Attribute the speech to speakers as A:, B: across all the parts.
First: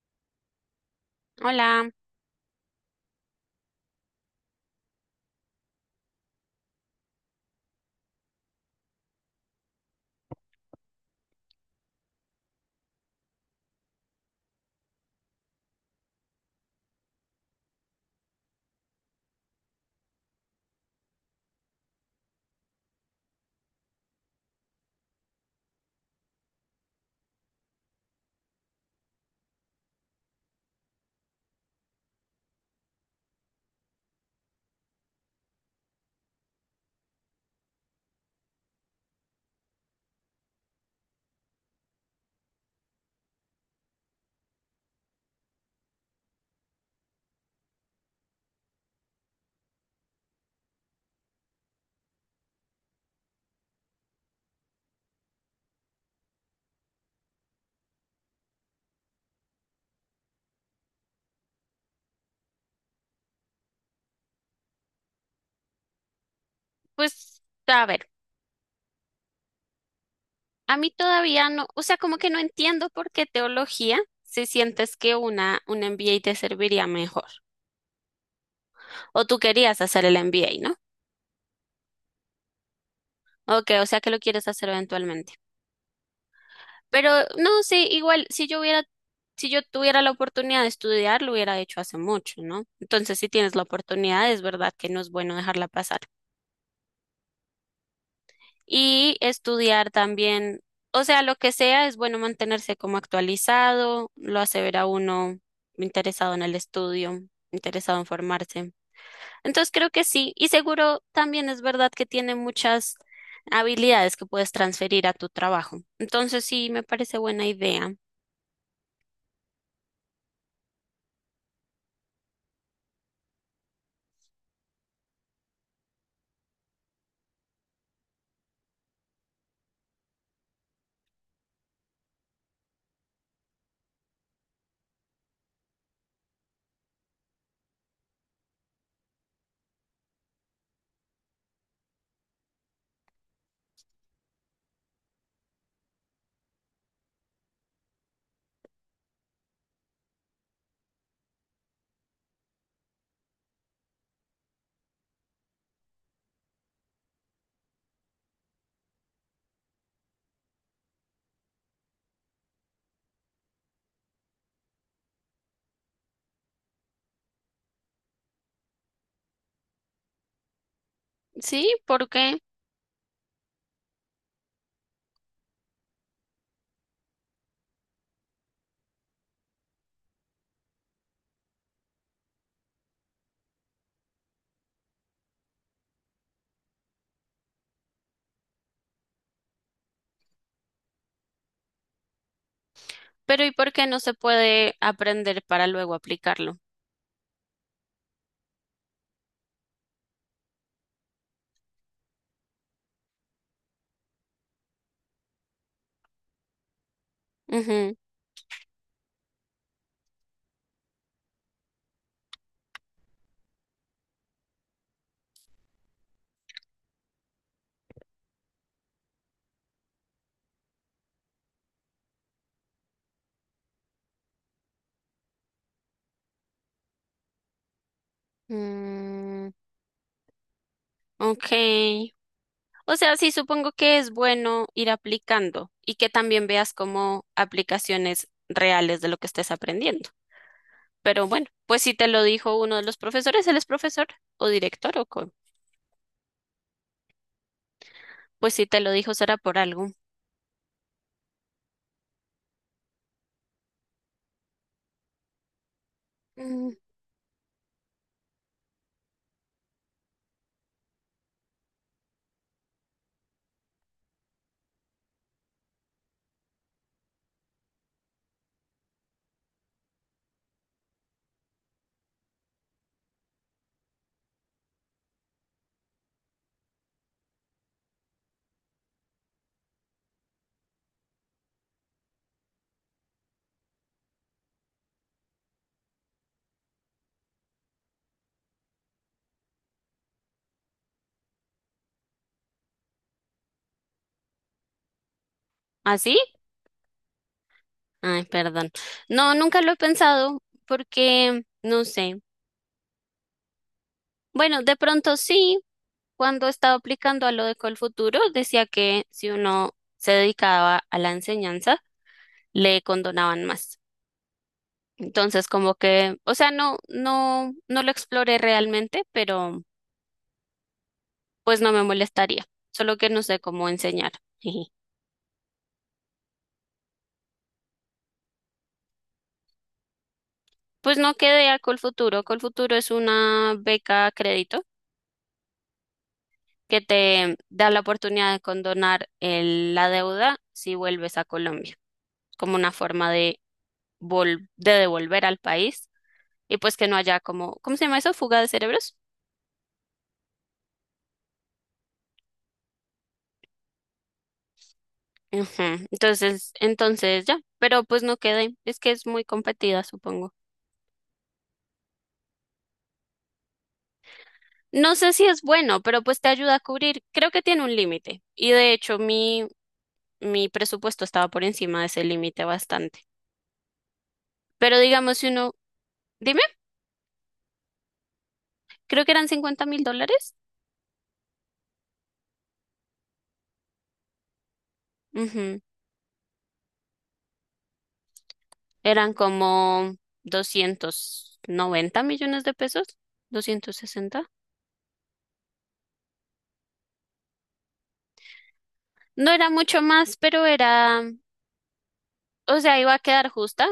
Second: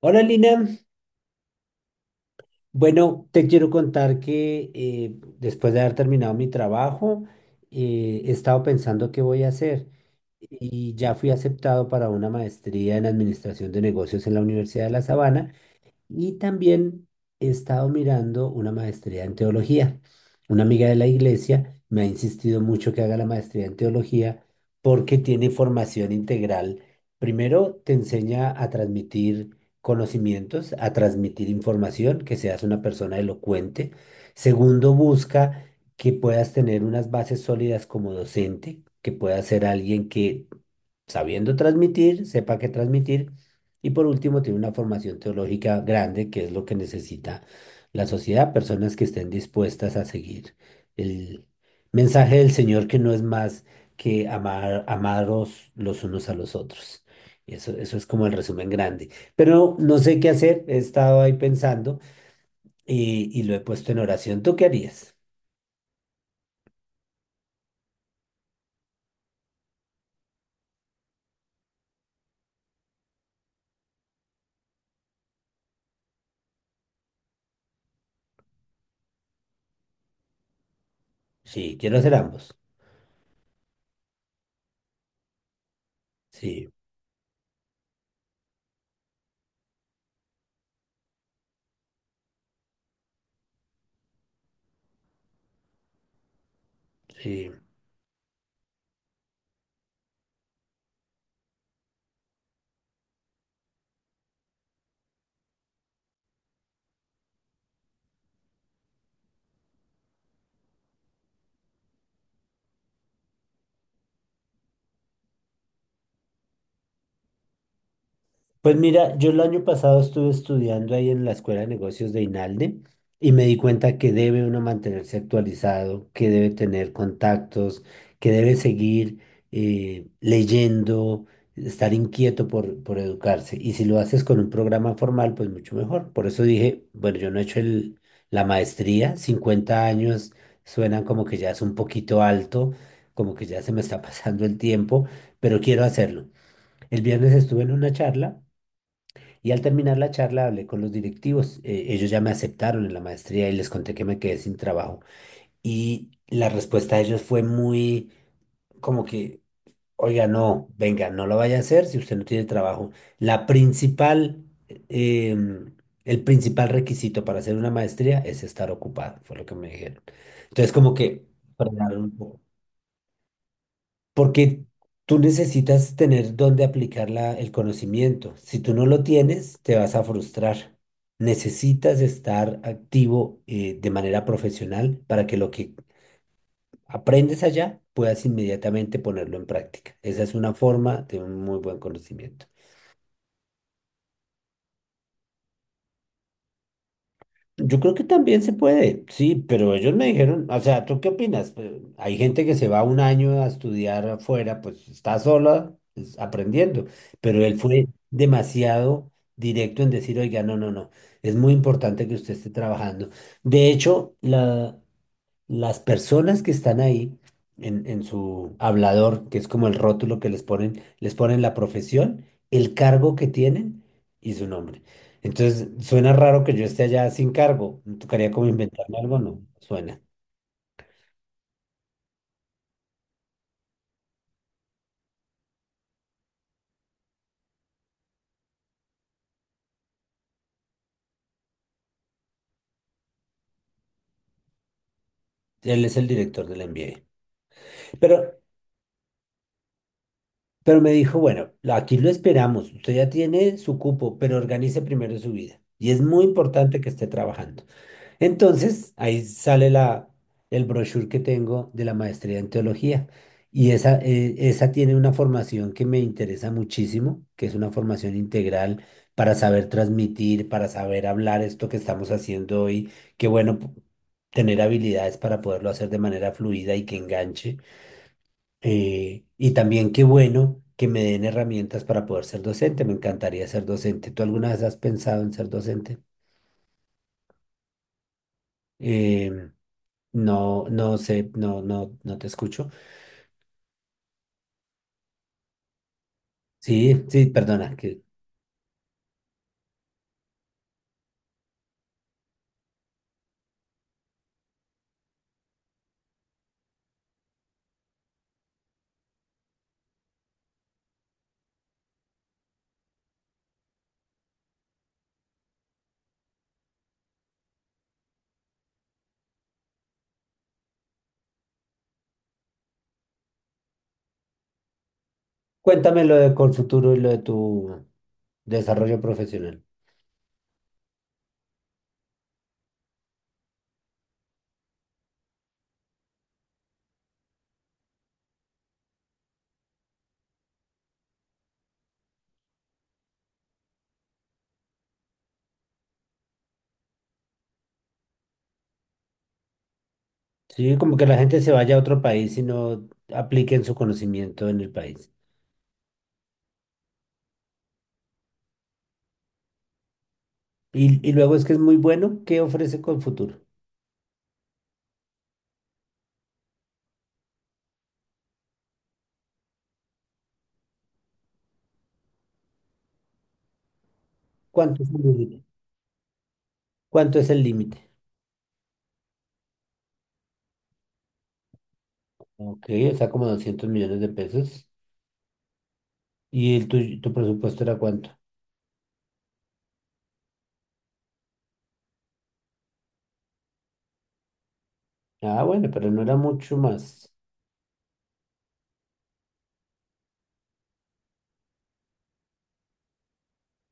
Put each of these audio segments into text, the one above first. A: Hola Lina,
B: Hola,
A: bueno, te quiero contar que después de haber terminado mi trabajo, he estado pensando qué voy a hacer y ya fui aceptado para una maestría en administración de negocios en la Universidad de La Sabana. Y también he estado mirando una maestría en teología. Una amiga de la iglesia me ha insistido mucho que haga la maestría en teología porque tiene formación integral. Primero te enseña a transmitir conocimientos, a transmitir información, que seas una persona elocuente. Segundo, busca que puedas tener unas bases sólidas como docente, que puedas ser alguien que sabiendo transmitir, sepa qué transmitir. Y por último, tiene una formación teológica grande, que es lo que necesita la sociedad, personas que estén dispuestas a seguir el mensaje del Señor, que no es más que amar, amaros los unos a los otros. Y eso es como el resumen grande. Pero no sé qué hacer, he estado ahí pensando y lo he puesto en oración. ¿Tú qué harías?
B: pues a ver, a mí todavía no, o sea, como que no entiendo por qué teología si sientes que una un MBA te serviría mejor. O tú querías hacer el MBA, ¿no?
A: Sí, quiero hacer ambos.
B: Ok, o sea que lo quieres hacer eventualmente.
A: Sí,
B: Pero no, sí, igual si yo tuviera la oportunidad de estudiar, lo hubiera hecho hace mucho, ¿no? Entonces, si tienes la oportunidad, es verdad que no es bueno dejarla pasar.
A: sí.
B: Y estudiar también, o sea, lo que sea, es bueno mantenerse como actualizado, lo hace ver a uno interesado en el estudio, interesado en formarse. Entonces creo que sí, y seguro también es verdad que tiene muchas habilidades que puedes transferir a tu trabajo. Entonces sí, me parece buena idea.
A: Pues mira, yo el año pasado estuve estudiando ahí en la Escuela de Negocios de INALDE y me di cuenta que debe uno mantenerse actualizado, que debe tener contactos, que debe seguir leyendo, estar inquieto por educarse. Y si lo haces con un programa formal, pues mucho mejor. Por eso dije, bueno, yo no he hecho la maestría, 50 años suenan como que ya es un poquito alto, como que ya se me está pasando el tiempo, pero quiero hacerlo. El viernes estuve en una charla. Y al terminar la charla hablé con los directivos. Ellos ya me aceptaron en la maestría y les conté que me quedé sin trabajo. Y la respuesta de ellos fue muy como que, oiga, no, venga, no lo vaya a hacer si usted no tiene trabajo. La principal, em, el principal requisito para hacer una maestría es estar ocupado, fue lo que me dijeron. Entonces como que
B: Sí,
A: frenaron
B: ¿por
A: un poco.
B: qué?
A: Porque tú necesitas tener dónde aplicar el conocimiento. Si tú no lo tienes, te vas a frustrar. Necesitas estar activo de manera profesional para que lo que aprendes allá puedas inmediatamente ponerlo en práctica. Esa es una forma de un muy buen conocimiento.
B: Pero ¿y por qué no se puede aprender para luego aplicarlo?
A: Yo creo que también se puede, sí, pero ellos me dijeron, o sea, ¿tú qué opinas? Hay gente que se va un año a estudiar afuera, pues está sola pues, aprendiendo, pero él fue
B: Ujú.
A: demasiado directo en decir, oiga, no, no, no, es muy importante que usted esté trabajando. De hecho, las personas que están ahí en su hablador, que es como el rótulo que les ponen la profesión, el cargo que tienen y su nombre. Entonces, suena raro que yo esté allá sin cargo. ¿Me tocaría como inventarme algo? No,
B: Mm,
A: suena.
B: ok. O sea, sí, supongo que es bueno ir aplicando y que también veas como aplicaciones reales de lo que estés aprendiendo. Pero bueno, pues si te lo dijo uno de los profesores, él es profesor o director o con.
A: Él es el director del MBA. Pero,
B: Pues si te lo dijo será por algo.
A: pero me dijo, bueno, aquí lo esperamos. Usted ya tiene su cupo, pero organice primero su vida. Y es muy
B: Mm.
A: importante que esté trabajando. Entonces, ahí sale el brochure que tengo de la maestría en teología. Y esa, esa tiene una formación que me interesa muchísimo, que es una formación integral para saber transmitir, para saber hablar esto que estamos haciendo hoy. Qué bueno tener habilidades para poderlo hacer de manera fluida y que enganche. Y también qué bueno que me den herramientas para poder ser docente. Me encantaría ser docente. ¿Tú alguna vez has pensado en ser docente? Em, No, no sé, no, no, no te escucho.
B: ¿Así?
A: Sí, sí, perdona. Que...
B: Ay, perdón. No, nunca lo he pensado porque no sé. Bueno, de pronto sí, cuando estaba aplicando a lo de Colfuturo, decía que si uno se dedicaba a la enseñanza, le condonaban más. Entonces, como que, o sea, no lo exploré realmente, pero pues no me molestaría. Solo que no sé cómo enseñar. Jiji.
A: Cuéntame lo de Colfuturo y lo de tu desarrollo profesional.
B: Pues no quedé a Colfuturo. Colfuturo es una beca a crédito que te da la oportunidad de condonar la deuda si vuelves a Colombia, como una forma de, de devolver al país y pues que no haya como, ¿cómo se llama eso? Fuga de cerebros.
A: Sí, como que la gente se vaya a otro país y no apliquen su conocimiento en el país.
B: Ujú. Entonces ya, pero pues no quedé. Es que es muy competida, supongo.
A: Y luego es que es muy bueno. ¿Qué ofrece Colfuturo?
B: No sé si es bueno, pero pues te ayuda a cubrir. Creo que tiene un límite. Y de hecho, mi presupuesto estaba por encima de ese límite bastante. Pero
A: ¿Cuánto es el
B: digamos, si
A: límite?
B: uno, dime,
A: ¿Cuánto es el límite?
B: creo que eran $50.000.
A: Ok, o sea, como 200 millones de pesos.
B: Ujú.
A: ¿Y el tu presupuesto era cuánto?
B: Eran como 290.000.000 de pesos, 260.
A: Ah, bueno, pero no era mucho más
B: No era mucho más, pero era, o sea, iba a quedar justa.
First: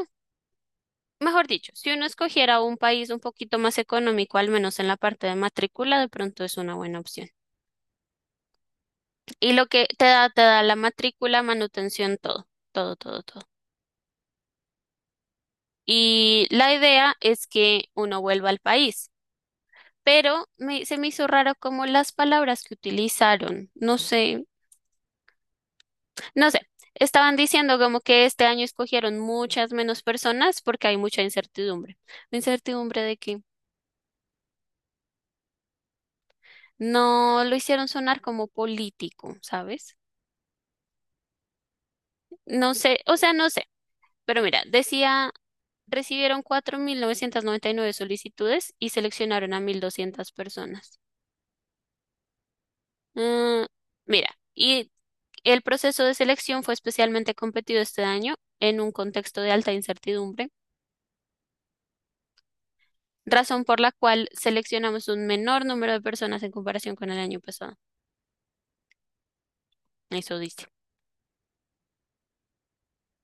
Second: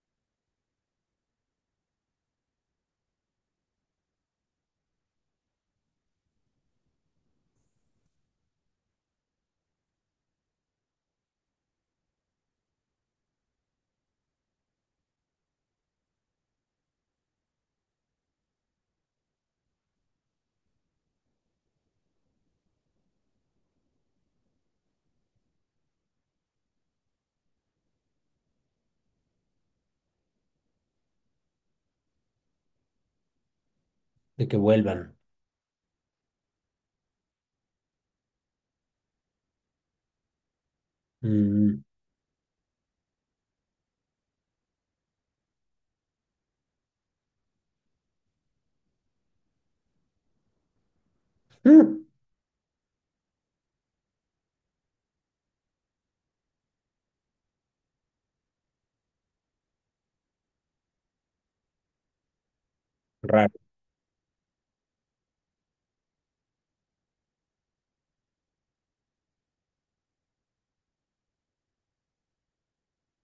B: Mejor dicho, si uno escogiera un país un poquito más económico, al menos en la parte de matrícula, de pronto es una buena opción. Y lo que te da la matrícula, manutención, todo, todo, todo, todo. Y la idea es que uno vuelva al país. Pero se me hizo raro como las palabras que utilizaron. No sé, no sé. Estaban diciendo como que este año escogieron muchas menos personas porque hay mucha incertidumbre. ¿Incertidumbre de que?
A: de que vuelvan.
B: No lo hicieron sonar como político, ¿sabes?
A: Mm,
B: No sé, o sea, no sé. Pero mira, decía: recibieron 4.999 solicitudes y seleccionaron a 1.200 personas.
A: mm,
B: Mm, mira, y el proceso de selección fue especialmente competido este año en un contexto de alta incertidumbre,
A: raro.
B: razón por la cual seleccionamos un menor número de personas en comparación con el año pasado. Eso dice.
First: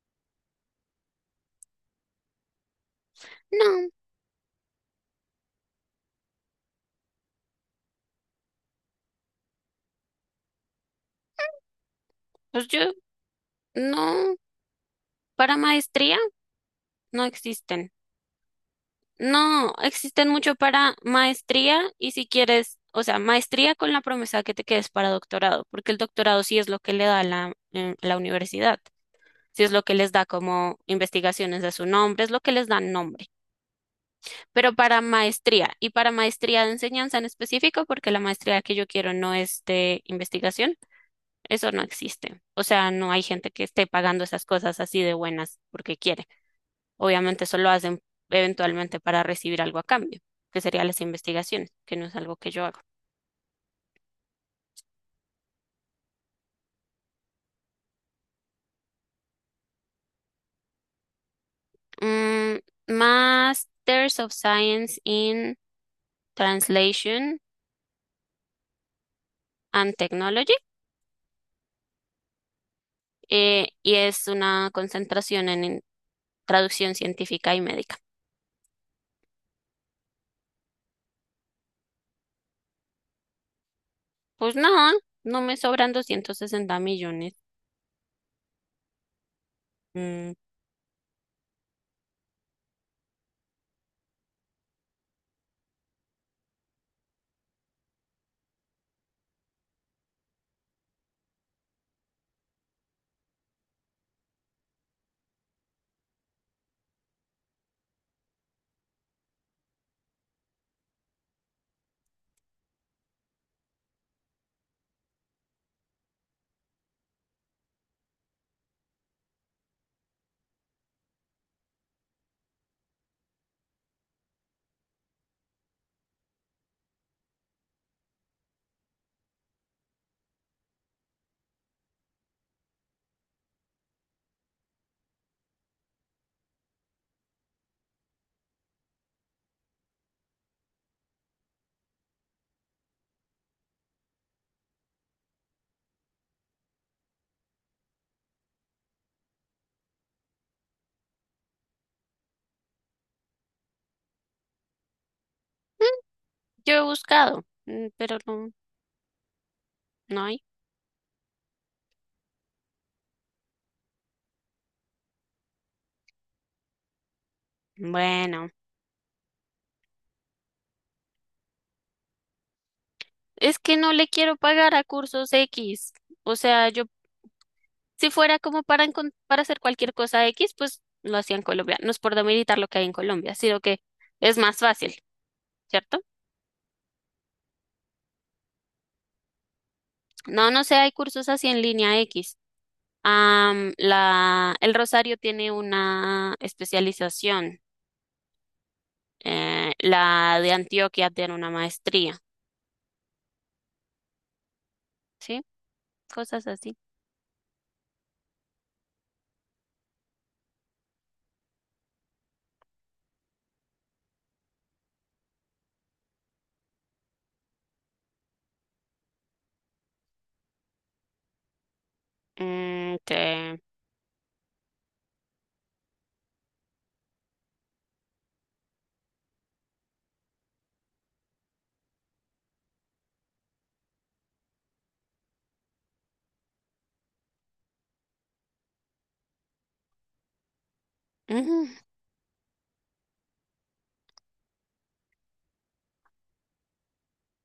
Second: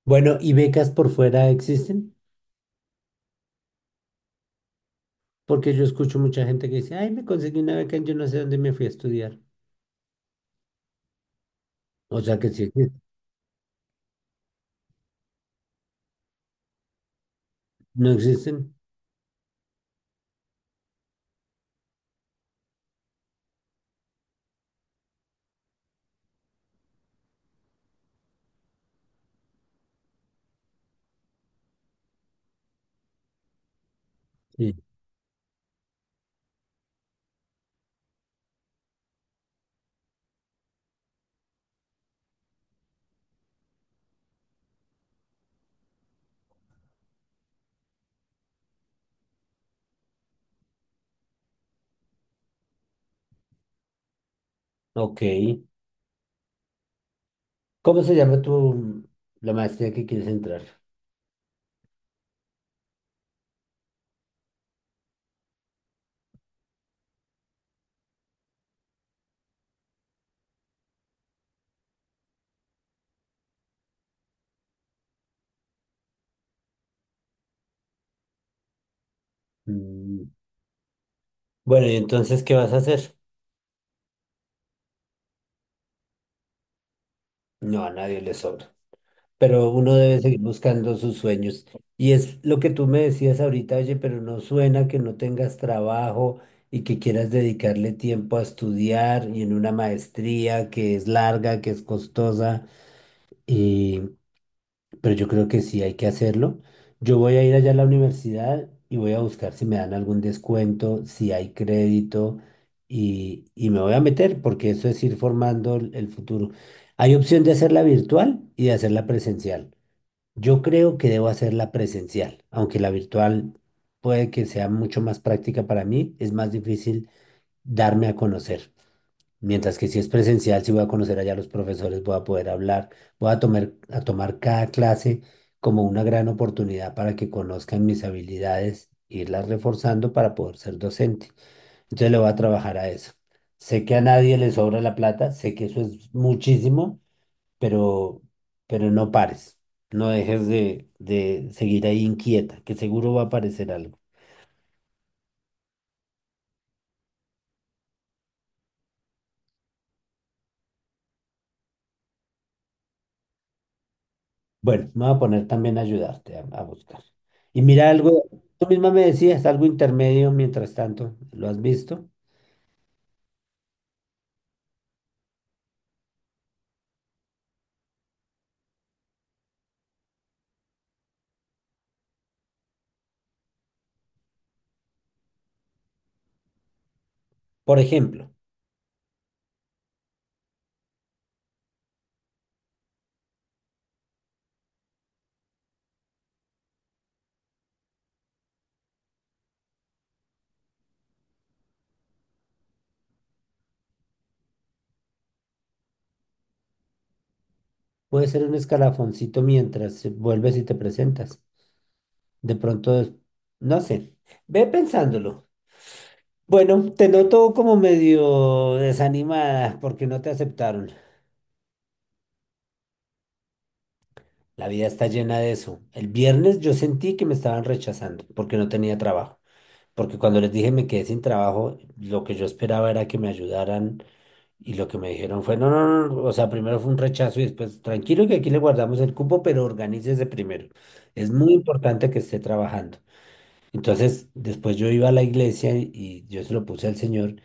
A: Bueno, ¿y becas por fuera existen?
B: No,
A: Porque yo escucho mucha gente que dice, ay, me conseguí una beca en yo no sé dónde me fui a estudiar. O sea que sí
B: pues yo
A: existen.
B: no, para maestría no existen.
A: ¿No existen?
B: No, existen mucho para maestría y si quieres, o sea, maestría con la promesa de que te quedes para doctorado, porque el doctorado sí es lo que le da la, la universidad, sí es lo que les da como investigaciones a su nombre, es lo que les da nombre,
A: Sí.
B: pero para maestría y para maestría de enseñanza en específico, porque la maestría que yo quiero no es de investigación, eso no existe. O sea, no hay gente que esté pagando esas cosas así de buenas porque quiere. Obviamente eso lo hacen eventualmente para recibir algo a cambio, que serían las investigaciones, que no es algo que yo hago.
A: Ok. ¿Cómo se llama la maestría que quieres entrar?
B: Mm. Masters of Science in Translation and Technology, y es una concentración en traducción científica y médica.
A: Mm, bueno, ¿y entonces qué vas a hacer?
B: Pues nada, no me sobran 260.000.000.
A: No, a nadie le sobra. Pero uno debe
B: Mm,
A: seguir buscando sus sueños. Y es lo que tú me decías ahorita, oye, pero no suena que no tengas trabajo y que quieras dedicarle tiempo a estudiar y en una maestría que es larga, que es costosa, y, pero yo creo que sí hay que hacerlo. Yo voy a ir allá a la universidad y voy a buscar si me dan algún descuento, si hay crédito. Y me voy a meter porque eso es ir formando el futuro. Hay opción de hacerla virtual y de hacerla presencial. Yo creo que debo hacerla presencial, aunque la virtual puede que sea mucho más práctica para mí, es más difícil darme a conocer. Mientras que si es presencial, si voy a conocer allá a los profesores, voy a poder hablar, voy a tomar cada clase como una gran oportunidad para que conozcan mis habilidades, irlas reforzando para poder ser docente. Entonces le voy a trabajar a eso. Sé que a nadie le sobra la plata, sé que eso es muchísimo, pero, pero no pares, no dejes de seguir ahí inquieta, que seguro va a aparecer algo.
B: yo he buscado, mm, pero no, no hay.
A: Bueno, me voy a poner también a ayudarte a buscar. Y mira algo,
B: Bueno,
A: tú misma me decías, algo intermedio mientras tanto, ¿lo has visto?
B: es que no le quiero pagar a cursos X. O sea, yo, si fuera como para, para hacer cualquier cosa X, pues lo hacía en Colombia. No es por demeritar lo que hay en Colombia, sino que es más fácil, ¿cierto?
A: Por ejemplo,
B: No, no sé, hay cursos así en línea X. Am, el Rosario tiene una especialización, la de Antioquia tiene una maestría, ¿sí? Cosas así.
A: puede ser un escalafoncito mientras vuelves y te presentas. De pronto, no sé, ve pensándolo. Bueno, te noto como medio desanimada porque no te aceptaron.
B: Mm, te,
A: La vida está llena de eso. El viernes yo sentí que me estaban rechazando porque no tenía trabajo. Porque cuando les dije me quedé sin trabajo, lo que yo esperaba era que me ayudaran y lo que me dijeron fue, no, no, no, no, o sea, primero fue un rechazo y después, tranquilo que aquí le guardamos el cupo, pero organícese primero. Es muy
B: ujú,
A: importante que esté trabajando. Entonces, después yo iba a la iglesia y yo se lo puse al Señor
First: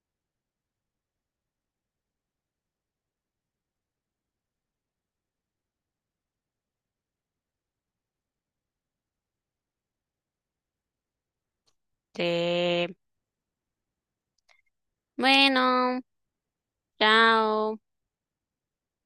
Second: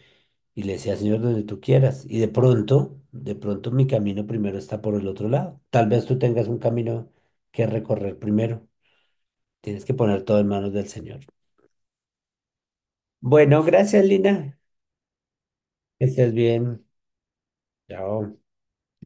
A: y le decía, Señor, donde tú quieras. Y de pronto mi camino primero está por el otro lado. Tal vez tú tengas un camino que recorrer primero. Tienes que poner todo en manos del Señor.
B: te,
A: Bueno, gracias, Lina.
B: bueno,
A: Que estés bien.
B: chao.
A: Chao.